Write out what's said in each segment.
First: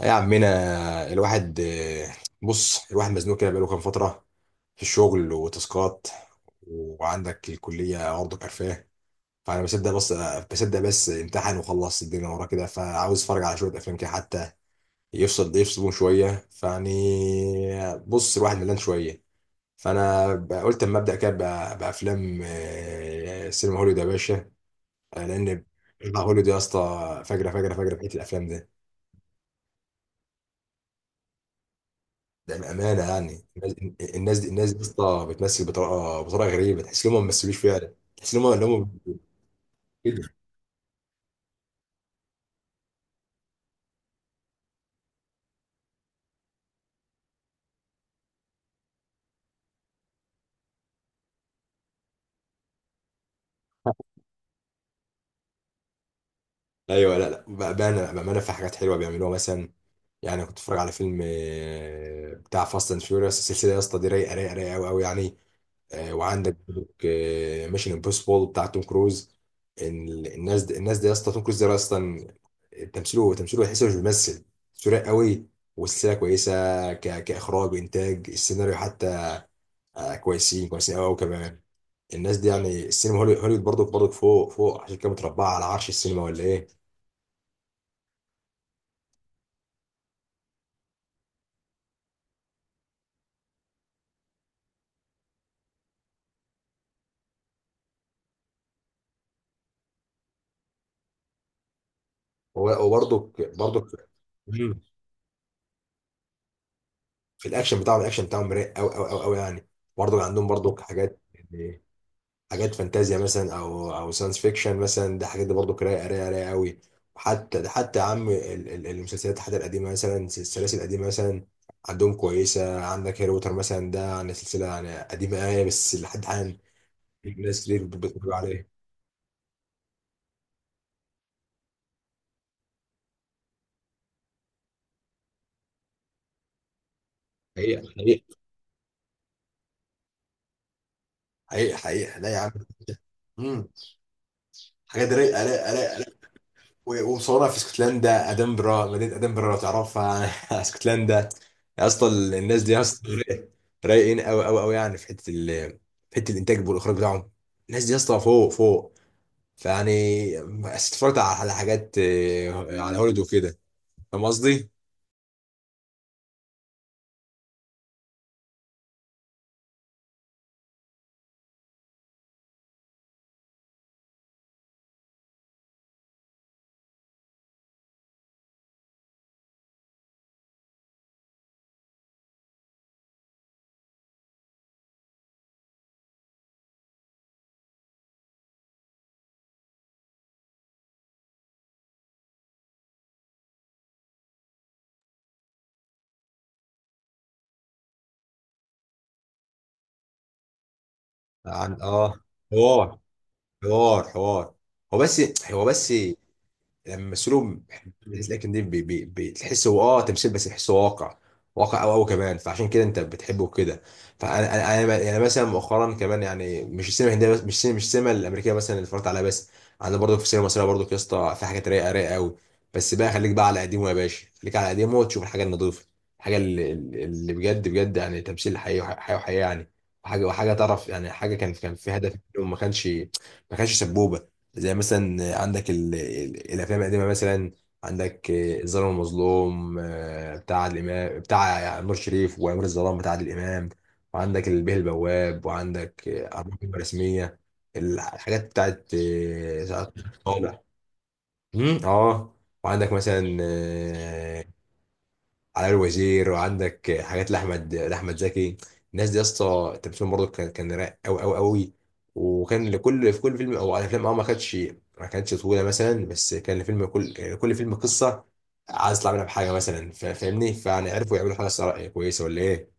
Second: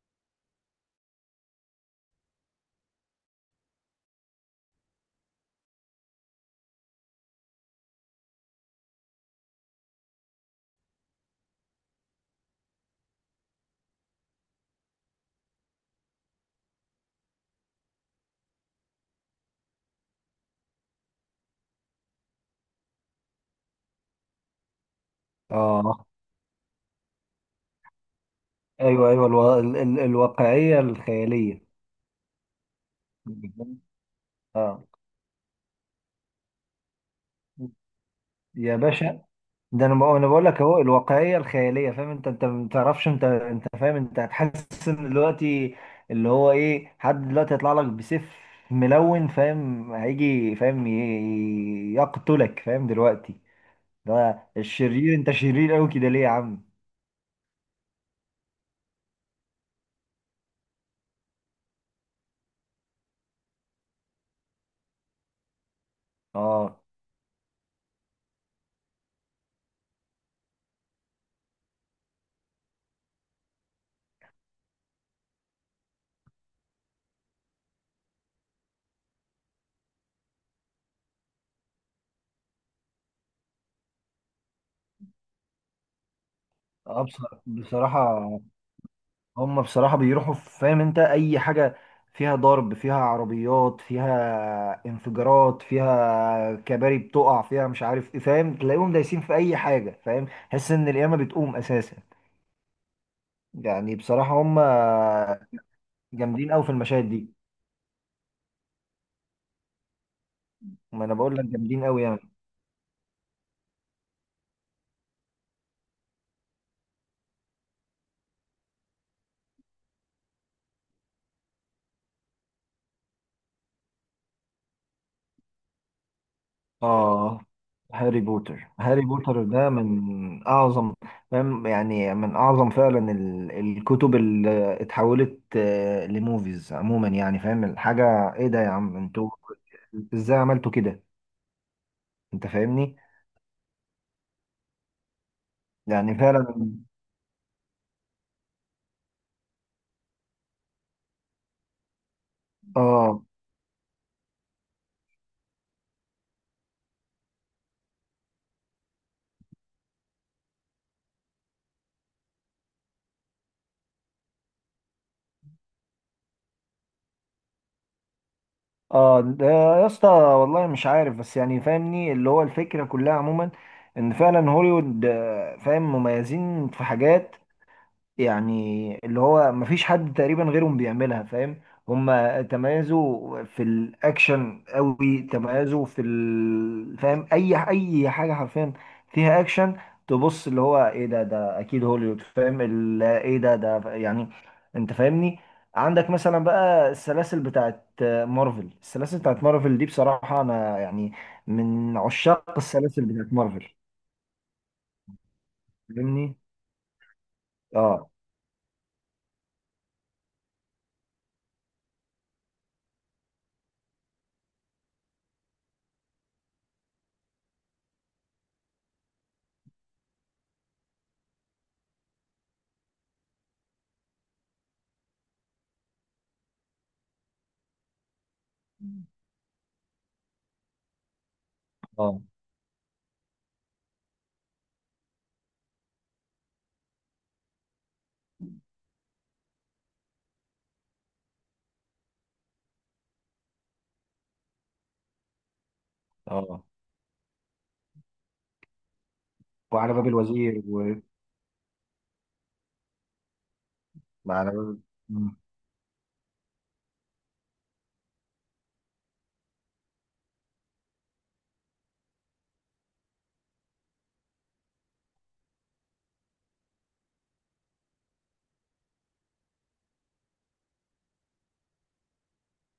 يا عمنا الواحد، بص الواحد مزنوق كده بقاله كام فترة في الشغل وتاسكات، وعندك الكلية برضه كرفاه. فأنا بصدق بس امتحن وخلص الدنيا وراه كده، فعاوز أتفرج على شوية أفلام كده حتى يفصلون شوية. فيعني بص الواحد ملان شوية، فأنا قلت أما أبدأ كده بأفلام. سينما هوليوود يا باشا، لأن اه، بتاع هوليوود يا اسطى فجرة فجرة فجرة في حتة الأفلام ده. ايوه ايوه. الواقعيه الخياليه. ده بامانه يعني الناس دي يا اه اسطى بتمثل بطريقه غريبه، تحس ان هم ما بيمثلوش فعلا، تحس ان هم اللي يا هم باشا، ده انا بقول كده. انا بقول لك اهو الواقعيه الخياليه. فاهم انت ما تعرفش، انت فاهم، انت هتحس ان دلوقتي اللي هو ايه حد دلوقتي هيطلع لك بسيف ملون، فاهم، هيجي فاهم يقتلك، فاهم، دلوقتي ده الشرير. انت شرير قوي كده ليه يا عم؟ ايوه، لا لا بامانه في حاجات حلوه بيعملوها. مثلا يعني كنت بتفرج على فيلم، بتاع فاست اند فيوريوس. السلسله يا اسطى دي رايقه رايقه رايقه قوي قوي يعني. وعندك اه ميشن امبوسيبل بتاع توم كروز. الناس دي يا اسطى، توم كروز ده اصلا تمثيله تحسه مش بيمثل، سريع قوي، والسلسله كويسه. كاخراج وانتاج، السيناريو حتى، كويسين كويسين قوي قوي كمان. الناس دي يعني السينما هوليوود برضك برضك فوق فوق، عشان كده متربعه على عرش السينما ولا ايه؟ اه. بصراحه، هم بصراحة بيروحوا فاهم انت اي حاجة فيها ضرب، فيها عربيات، فيها انفجارات، فيها كباري بتقع، فيها مش عارف ايه، فاهم، تلاقيهم دايسين في اي حاجة، فاهم، تحس ان القيامة بتقوم اساسا. وبرضك برضك. يعني بصراحة هم مم. جامدين قوي في المشاهد دي. في الاكشن بتاعهم رايق قوي قوي قوي قوي يعني. برضه عندهم برضه ما انا حاجات بقول لك يعني، جامدين قوي يعني. حاجات فانتازيا مثلا او ساينس فيكشن مثلا، ده حاجات دي برضه رايقه رايقه رايقه قوي. وحتى ده حتى يا عم المسلسلات، حتى القديمه مثلا، السلاسل القديمه مثلا عندهم كويسه. عندك هاري بوتر مثلا، ده يعني سلسله يعني قديمه قوي، بس لحد الان آه، ناس كتير هاري بتتفرج عليها. بوتر، هاري بوتر ده من أعظم، فاهم، يعني من أعظم فعلا الكتب اللي اتحولت لموفيز عموما، يعني فاهم حقيقة الحاجة؟ حقيقة إيه ده يا عم أنتوا، إزاي عملتوا كده؟ حقيقة حقيقة، لا يا أنت عم. فاهمني، مم. حاجات رايقة رايقة رايقة، يعني فعلا. ومصورها في اسكتلندا مدينه ادنبرا لو تعرفها. اسكتلندا يا اسطى، الناس دي يا اسطى آه رايقين قوي قوي قوي يعني في حته الانتاج والاخراج بتاعهم. الناس دي يا اسطى فوق فوق، فيعني بس اتفرجت على حاجات، على هوليوود وكده. فاهم قصدي؟ آه، ده يا اسطى والله مش عارف، بس يعني فاهمني اللي هو الفكرة كلها عموما، إن فعلا هوليوود، فاهم مميزين في حاجات. يعني اللي هو مفيش حد تقريبا غيرهم بيعملها، فاهم. هما تميزوا في الاكشن قوي، تميزوا في فاهم، اي حاجه حرفيا فيها اكشن. تبص اللي هو ايه، ده اكيد هوليوود، فاهم ايه ده ده يعني. انت فاهمني. عندك مثلا بقى السلاسل بتاعت مارفل، السلاسل بتاعت مارفل دي بصراحه، انا يعني عن من عشاق حوار السلاسل بتاعت مارفل، حوار حوار. هو بس هو بس لما فاهمني. يمثلوا، اه لكن دي بي بتحس هو تمثيل، بس تحسه واقع، واقع قوي قوي كمان، فعشان كده انت بتحبه كده. فانا انا انا يعني مثلا مؤخرا كمان، يعني مش السينما الهنديه بس، مش السينما الامريكيه مثلا اللي اتفرجت عليها بس، عندنا برضه في السينما المصريه، برضه يا اسطى في حاجات رايقه رايقه قوي. بس بقى خليك بقى على قديمه يا باشا، خليك على قديمه وتشوف الحاجه النظيفه، الحاجه اللي بجد بجد، يعني تمثيل حقيقي حقيقي وحقيقي يعني، وحاجه تعرف يعني، حاجه كان في هدف، اه ما كانش سبوبه. زي مثلا عندك الافلام القديمه مثلا، عندك الظالم والمظلوم، بتاع عادل امام، بتاع نور شريف، وامير الظلام بتاع عادل امام، وعندك البيه البواب، وعندك اربعه اه، كلمه رسميه. الحاجات بتاعت سعاد وعلى باب صالح. الوزير. مم، اه. وعندك مثلا ما انا مم. علي الوزير، وعندك حاجات لاحمد زكي. الناس دي يا اسطى تمثيلهم برضه كان رايق قوي قوي قوي، وكان لكل في كل فيلم او على افلام، ما كانتش طويله مثلا، بس كان الفيلم كل كان كل فيلم قصه عايز يطلع منها بحاجه مثلا. فاهمني؟ فيعني عرفوا يعملوا حاجه صراحة كويسه ولا ايه؟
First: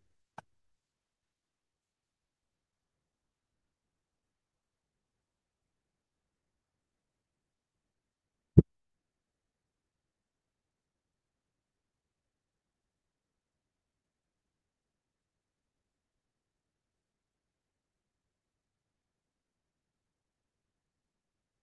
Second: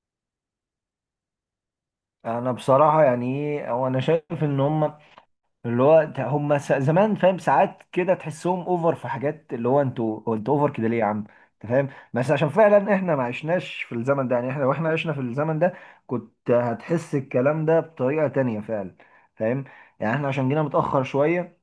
انا بصراحه، يعني ايه هو، انا شايف ان هم اللي هو هم زمان، فاهم، ساعات كده تحسهم اوفر في حاجات، اللي هو انتوا، هو انتوا اوفر كده ليه يا عم؟ انت فاهم. بس عشان فعلا احنا ما عشناش في الزمن ده، يعني احنا واحنا عشنا في الزمن ده كنت هتحس الكلام ده بطريقه تانية فعلا، فاهم، يعني احنا عشان جينا متاخر شويه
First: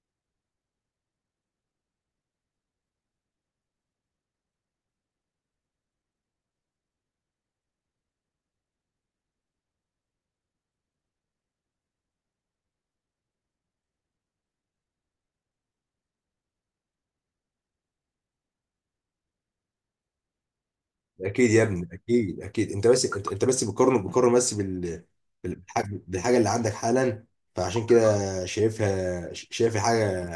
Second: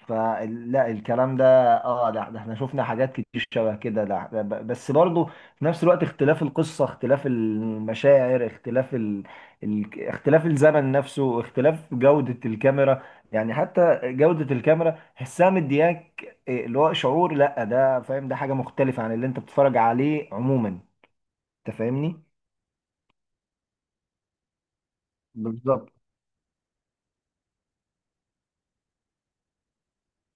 فلا الكلام ده. اه، لا، ده احنا شفنا حاجات كتير شبه كده، لا ده بس برضه في نفس الوقت اختلاف القصة، اختلاف المشاعر، اختلاف الزمن نفسه، اختلاف جودة الكاميرا. يعني حتى جودة الكاميرا حسها مدياك إيه، اللي هو شعور، لا ده فاهم ده حاجة مختلفة عن اللي انت بتتفرج عليه عموما. اكيد يا انت ابني فاهمني؟ اكيد اكيد. انت بس بتقارن بس بالح- بالظبط. بالحاجه اللي عندك حالا، فعشان كده شايف الحاجه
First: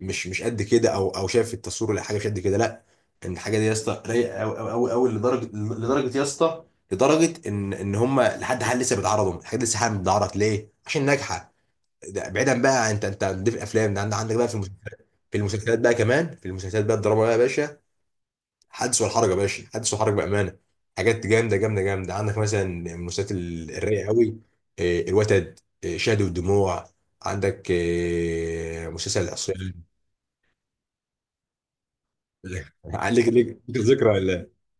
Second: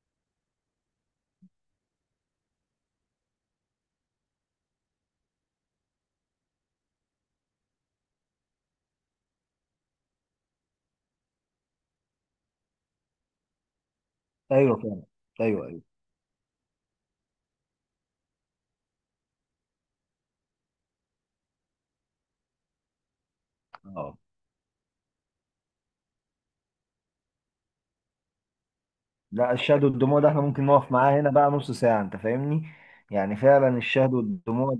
مش قد كده، او شايف التصوير ولا حاجه مش قد كده. لا، ان الحاجه دي يا اسطى رايقه قوي قوي قوي قوي، لدرجه يا اسطى، لدرجه ان هم لحد حال لسه بيتعرضوا، الحاجات دي لسه حالا بتتعرض ليه؟ عشان ناجحه. ده بعيدا بقى، انت دي في الافلام، ده عندك بقى في ايوه فاهم. المسلسلات، في ايوه المسلسلات ايوه. بقى كمان، في المسلسلات بقى الدراما بقى يا باشا، حدث والحرج يا باشا، حدث والحرج بامانه. حاجات جامده جامده جامده. عندك مثلا من المسلسلات الرايقه اه، قوي، الوتد، شهد والدموع، عندك مسلسل لا، العصيان. الشهد والدموع ده احنا ممكن نقف معاه هنا بقى نص ساعة. انت فاهمني؟ عندك يعني ليك فعلا ذكرى الشهد ولا. والدموع،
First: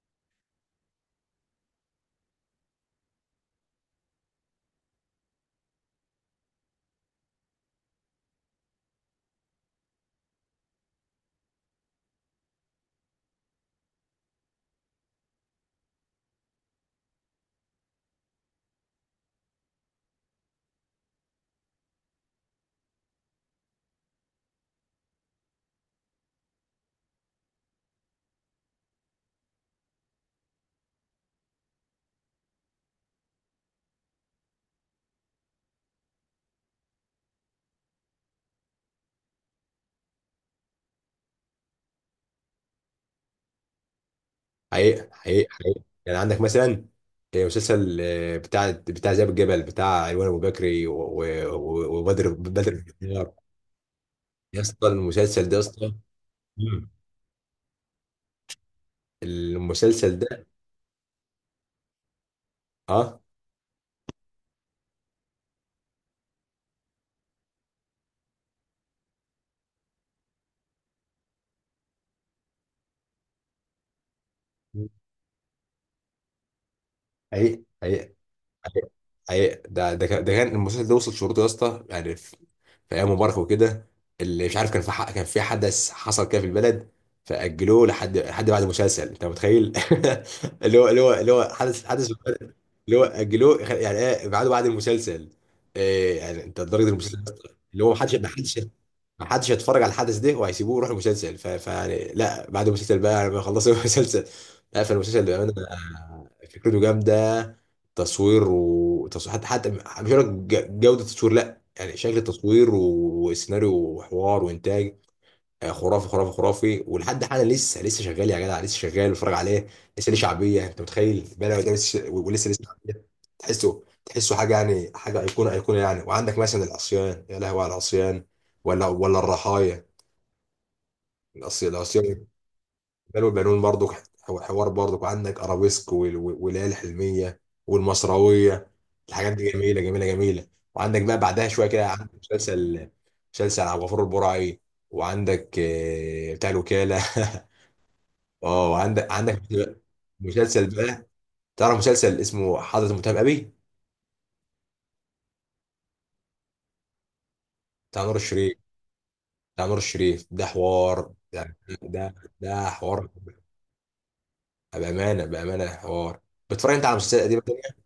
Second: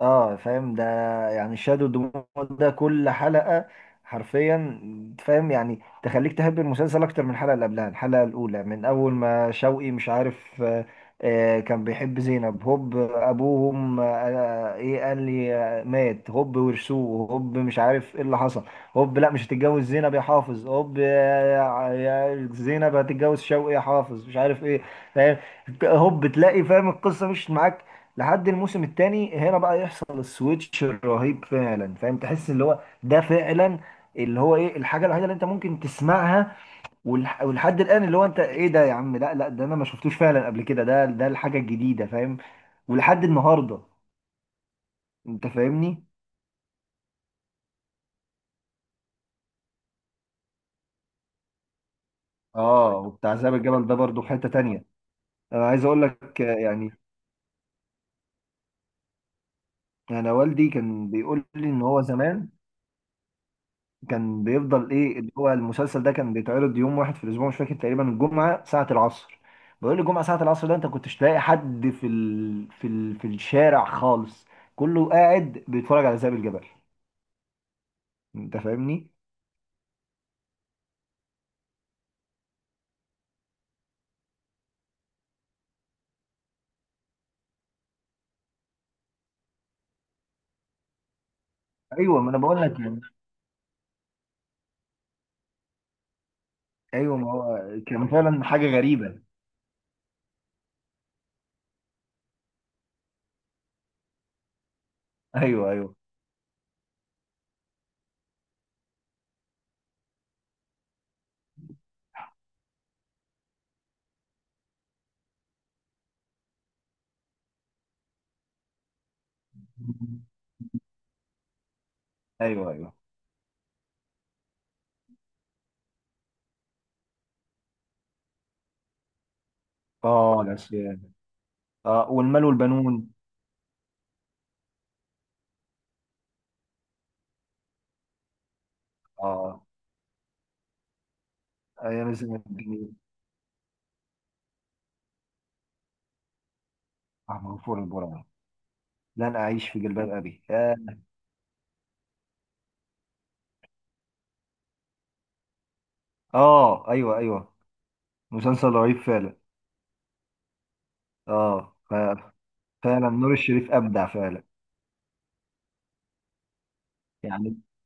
اه فاهم ده. يعني شادو دموع ده كل حلقة حرفيا، فاهم، يعني تخليك تحب المسلسل اكتر من الحلقة اللي قبلها. الحلقة الاولى من اول ما شوقي مش عارف، كان بيحب زينب. هوب، ابوهم، آه ايه قال لي، مات. هوب، ورثوه. هوب، مش عارف ايه اللي حصل. هوب، لا مش هتتجوز زينب يا حافظ. هوب، يا زينب هتتجوز شوقي يا حافظ، مش عارف ايه، فاهم. هوب، تلاقي فاهم القصة مش معاك. لحد الموسم الثاني هنا بقى يحصل السويتش الرهيب فعلا، فاهم، تحس اللي هو ده فعلا اللي هو ايه الحاجه الوحيده اللي انت ممكن تسمعها. ولحد الان اللي هو انت ايه ده يا عم؟ لا لا، ده انا ما شفتوش فعلا قبل كده، ده الحاجه الجديده فاهم، ولحد النهارده. حقيقة انت حقيقة حقيقة فاهمني؟ يعني. عندك مثلا مسلسل بتاع ذئاب الجبل بتاع ايوان ابو بكري، و- وبدر بدر بن اه، الديار. وبتاع ذئب الجبل ده برضو في حته يا تانيه. اسطى المسلسل ده يا انا عايز اسطى. اقول لك مم. يعني المسلسل انا ده، والدي كان بيقول لي ان هو زمان اه كان بيفضل ايه اللي هو المسلسل ده كان بيتعرض يوم واحد في الاسبوع، مش فاكر تقريبا الجمعه ساعه العصر. بقول لي الجمعه ساعه العصر ده انت كنتش تلاقي حد في الشارع خالص، كله قاعد بيتفرج على ذئب الجبل. حقيقي. انت فاهمني. أي- ده كان المسلسل ده وصل شروطه يا اسطى، يعني في ايام مبارك وكده. اللي مش عارف، كان في حدث حصل كده في البلد، فاجلوه لحد بعد المسلسل، انت متخيل؟ اللي هو حدث في ايوه، ما انا البلد، بقول لك اللي يعني. هو اجلوه، يعني ايه، بعد المسلسل؟ إيه يعني؟ انت لدرجه ايوه، المسلسل ما ده، هو اللي هو ما كان حدش ما فعلا حدش حاجه غريبه. ما حدش هيتفرج على الحدث ده وهيسيبوه ويروح المسلسل؟ فيعني لا، بعد المسلسل بقى لما يخلصوا المسلسل. لا فالمسلسل بأمانة، ايوه ايوه فكرته جامدة، تصوير، وتصوير حتى مش هقول لك جودة التصوير لا، يعني شكل التصوير وسيناريو وحوار وإنتاج، خرافي خرافي خرافي. ولحد حالا لسه شغال يا جدع، لسه شغال بتفرج عليه، لسه ليه شعبيه، انت متخيل؟ بلا ده لسه ليه ايوه ايوه. شعبيه. تحسه حاجه يعني، حاجه ايقونه ايقونه يعني. وعندك مثلا العصيان، يا لهوي على العصيان، ولا الرحايا، اه، العصيان. العصيان اه، العصيان والمال والبنون. بلو البنون برضو، حوار برضو. وعندك ارابيسك، والليالي الحلميه، والمصراويه، الحاجات دي اه، جميله جميله جميله. وعندك بقى بعدها شويه كده، ايام عندك الزمن مسلسل الجميل. مسلسل عبد الغفور البرعي، وعندك بتاع الوكاله. غفور البرع. اه، عندك لن عندك اعيش في جلباب ابي. مسلسل اه. بقى، تعرف مسلسل اسمه حضرة المتهم أبي؟ ايوه ايوه. بتاع نور الشريف. مسلسل رهيب فعلا. بتاع نور الشريف ده حوار، ده اه. ده ده حوار، فعلا نور الشريف ابدع فعلا، بأمانة حوار. بتتفرج أنت على مسلسلات قديمة يعني. تانية؟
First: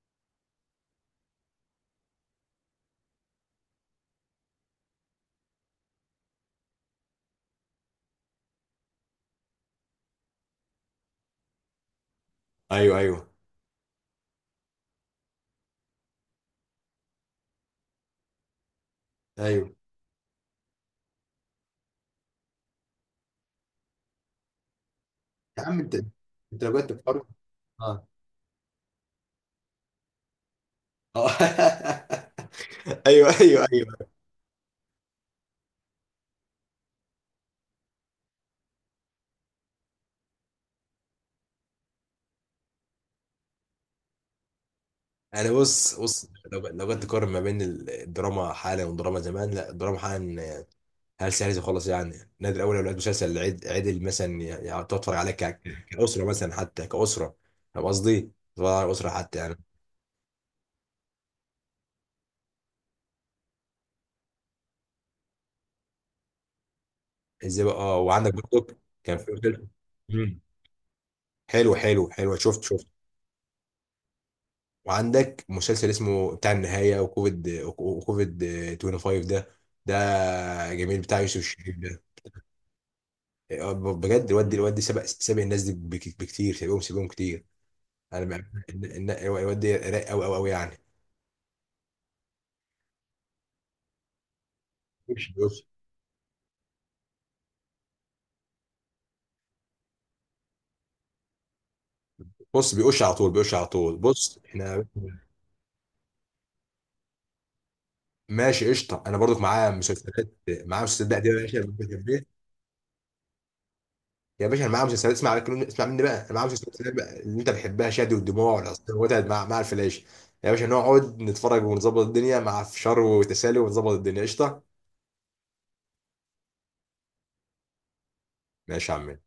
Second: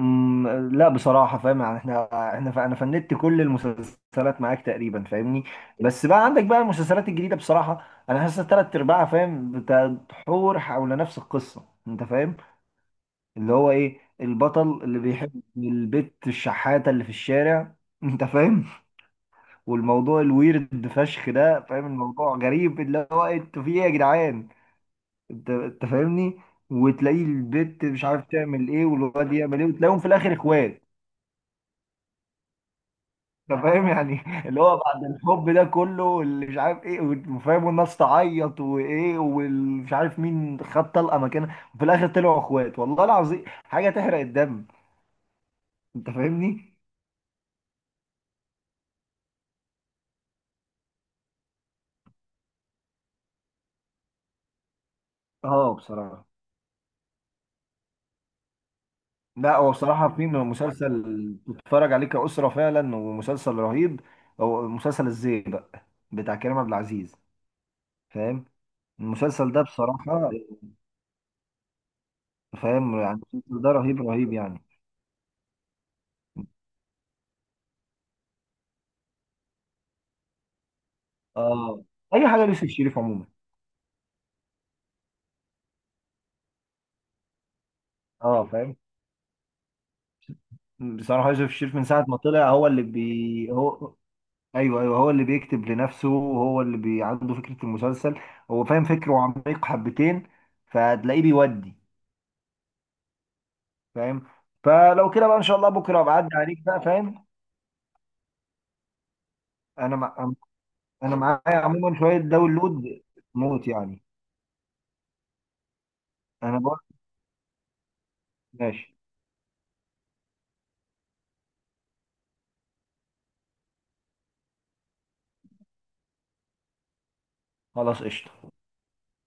أمم، لا بصراحه فاهم، يعني احنا، انا فندت كل المسلسلات معاك تقريبا، فاهمني. بس بقى عندك بقى المسلسلات الجديده بصراحه، انا حاسس ثلاث ارباعها فاهم بتدور حول نفس القصه. انت فاهم؟ أيوه أيوه اللي هو ايه البطل اللي بيحب البت الشحاته اللي في الشارع انت فاهم؟ أيوه، والموضوع الويرد فشخ ده، فاهم، الموضوع غريب، اللي هو إيه، انتوا في ايه يا جدعان؟ انت يا عم انت أنت فاهمني؟ أنت لو بجد وتلاقيه بتتفرج. البت مش اه، عارف تعمل ايه، والواد يعمل ايه، وتلاقيهم في الاخر اخوات. آه. ايوه انت ايوه فاهم، ايوه. يعني. اللي هو بعد الحب ده كله، اللي مش عارف ايه، وفاهم، والناس تعيط، وايه، ومش عارف مين خد طلقه مكانها، وفي الاخر طلعوا اخوات، والله العظيم حاجه تحرق الدم. انا بص انت بص، لو فاهمني. لو جيت تقارن ما بين الدراما حالا والدراما زمان، لا الدراما حالا هل عايز يخلص يعني؟ النادي الاول لو لقيت مسلسل عدل مثلا، يعني تقعد تتفرج عليه اه، كاسره بصراحه، مثلا، حتى كاسره. فاهم قصدي؟ تتفرج على الاسره حتى لا يعني. هو بصراحه في مسلسل تتفرج عليه كأسرة فعلا، ومسلسل رهيب، هو مسلسل الزيبق بتاع كريم عبد العزيز، ازاي بقى؟ اه، وعندك فاهم. برضك كان في المسلسل ده مسلسل. بصراحة مم. حلو حلو حلو، شفت شفت، فاهم، يعني المسلسل ده رهيب رهيب يعني. وعندك مسلسل اسمه بتاع النهايه، وكوفيد 25 ده، ده جميل بتاع يوسف الشريف اه، ده. اي حاجه ليوسف الشريف عموما. اه بجد الواد سابق سابق الناس دي بكتير، سابقهم سابقهم كتير. انا اه فاهم. الواد ده رايق قوي قوي قوي بصراحه يوسف الشريف من ساعه ما طلع هو اللي بي هو ايوه ايوه، هو اللي يعني. بيكتب لنفسه، هو عنده فكره المسلسل، هو فاهم فكره عميق حبتين، فتلاقيه بيودي، بص بيقش على طول، بيقش على طول. فاهم. بص احنا، فلو كده بقى ان شاء الله بكره بعدي عليك بقى فاهم. ماشي قشطه، انا برضك معايا انا مع... مسلسلات معايا مسلسلات انا بقى دي يا معايا باشا اللي انت عموما شويه بتحبها. داونلود موت، يعني. يا باشا انا معايا مسلسلات، اسمع مني، اسمع مني بقى، انا معايا انا بقول مسلسلات بقى اللي انت بتحبها: شادي والدموع، والعصير، ماشي. والوتد مع الفلاش. يا باشا نقعد نتفرج ونظبط الدنيا مع فشار وتسالي، ونظبط الدنيا. قشطه خلاص قشطه. ماشي يا عم.